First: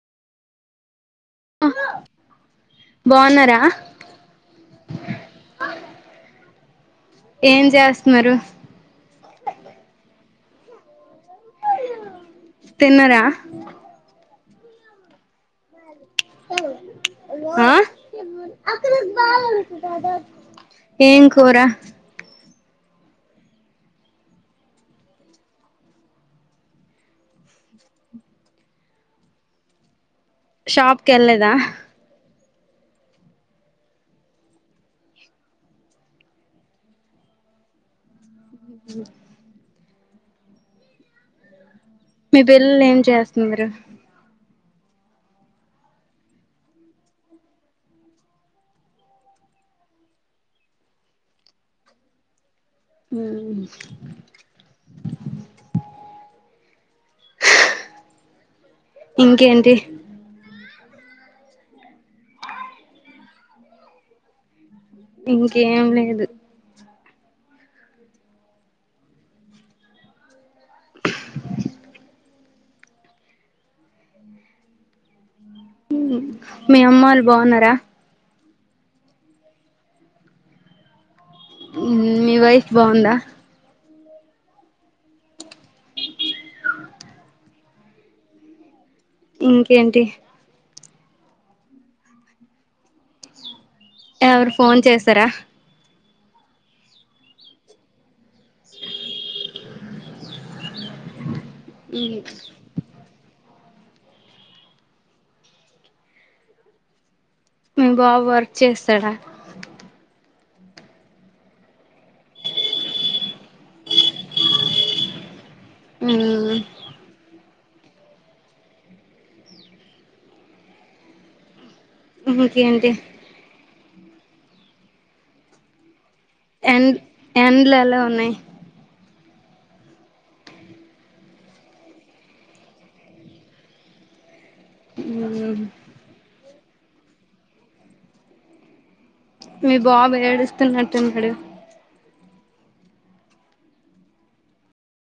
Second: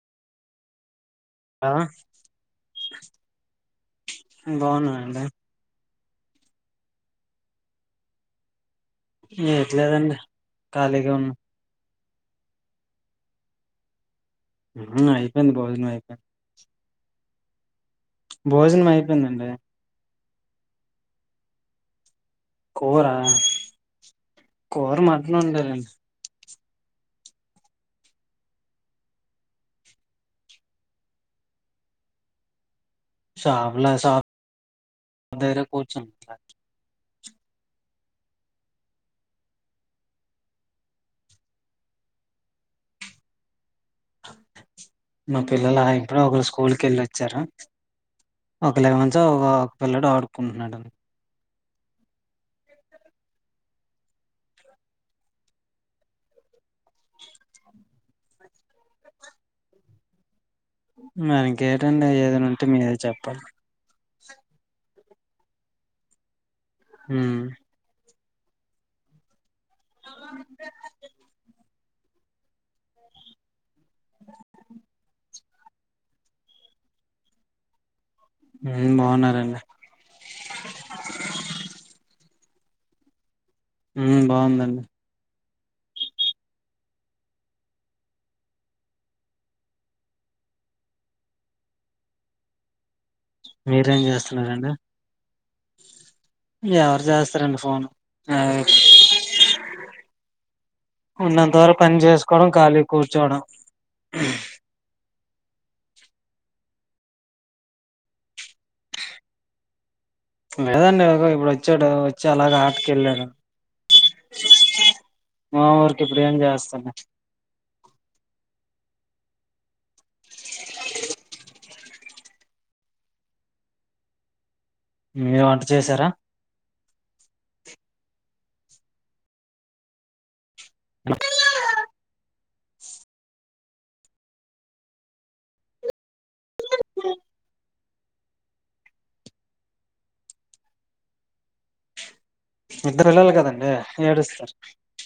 ఆ బాగున్నారా బాగున్నా అడి ఏం చేస్తున్నారురు ఇట్లేదండి కాలగా ఉన్నా తెన్నరా అయిపోందిడి బాజ అయిపోడి ఆ భోజనం అక్కడ అయిపోయిందండి బాగా దదా ఏం కోరా కూర కూర మాట్లో ఉండారండి షాప్ క ఎళ్ల్దా షబ్లా సార కూర్చు మీ పిల్లలు ఏం చేస్తున్నారు మా పిల్లలు ఇప్పుడు ఒకరు స్కూల్ క వెళ్ళి వచ్చారు ఒక ెవెంత్ ఒక ఒక పిల్లడు ఆడుకుంటున్నాడుని ఇంకేంటి మనకేటండి ఏదైనా ఉంటే మీరే చెప్పాలి ఇంకేం లేదు హ అ మీ అమ్మ వాళ్ళు బాగున్నారా బాగున్నారంండి మీ వైఫ్ బాగుందా బాగుందండి ఇంకేంటి మీరేం ఎవరు చేస్తున్నారండి ఫోన్ చేసారా ఎవరు చేస్తారండి ఫోను ఉన్నంత వరకు పని చేసుకోవడం ఖాళీ కూర్చోవడం మీ బావ వర్క్ చేస్తాడా లేదండి ఎవరో ఇప్పుడు వచ్చాడు వచ్చి అలాగ ఆటకెళ్ళారు మా వరికి ఇప్పుడు ఏం చేస్తాన్నా హ్మ్ హు ఇంకేంటి మీరు వంట చేసారా ఎండ్ ఎండ్లు ఎలా ఉన్నాయి మ్మ్ మీ బాబు ఏడుస్తున్నట్టున్నాడు ఇద్దరు పిల్లలు కదండి ఏడుస్తారు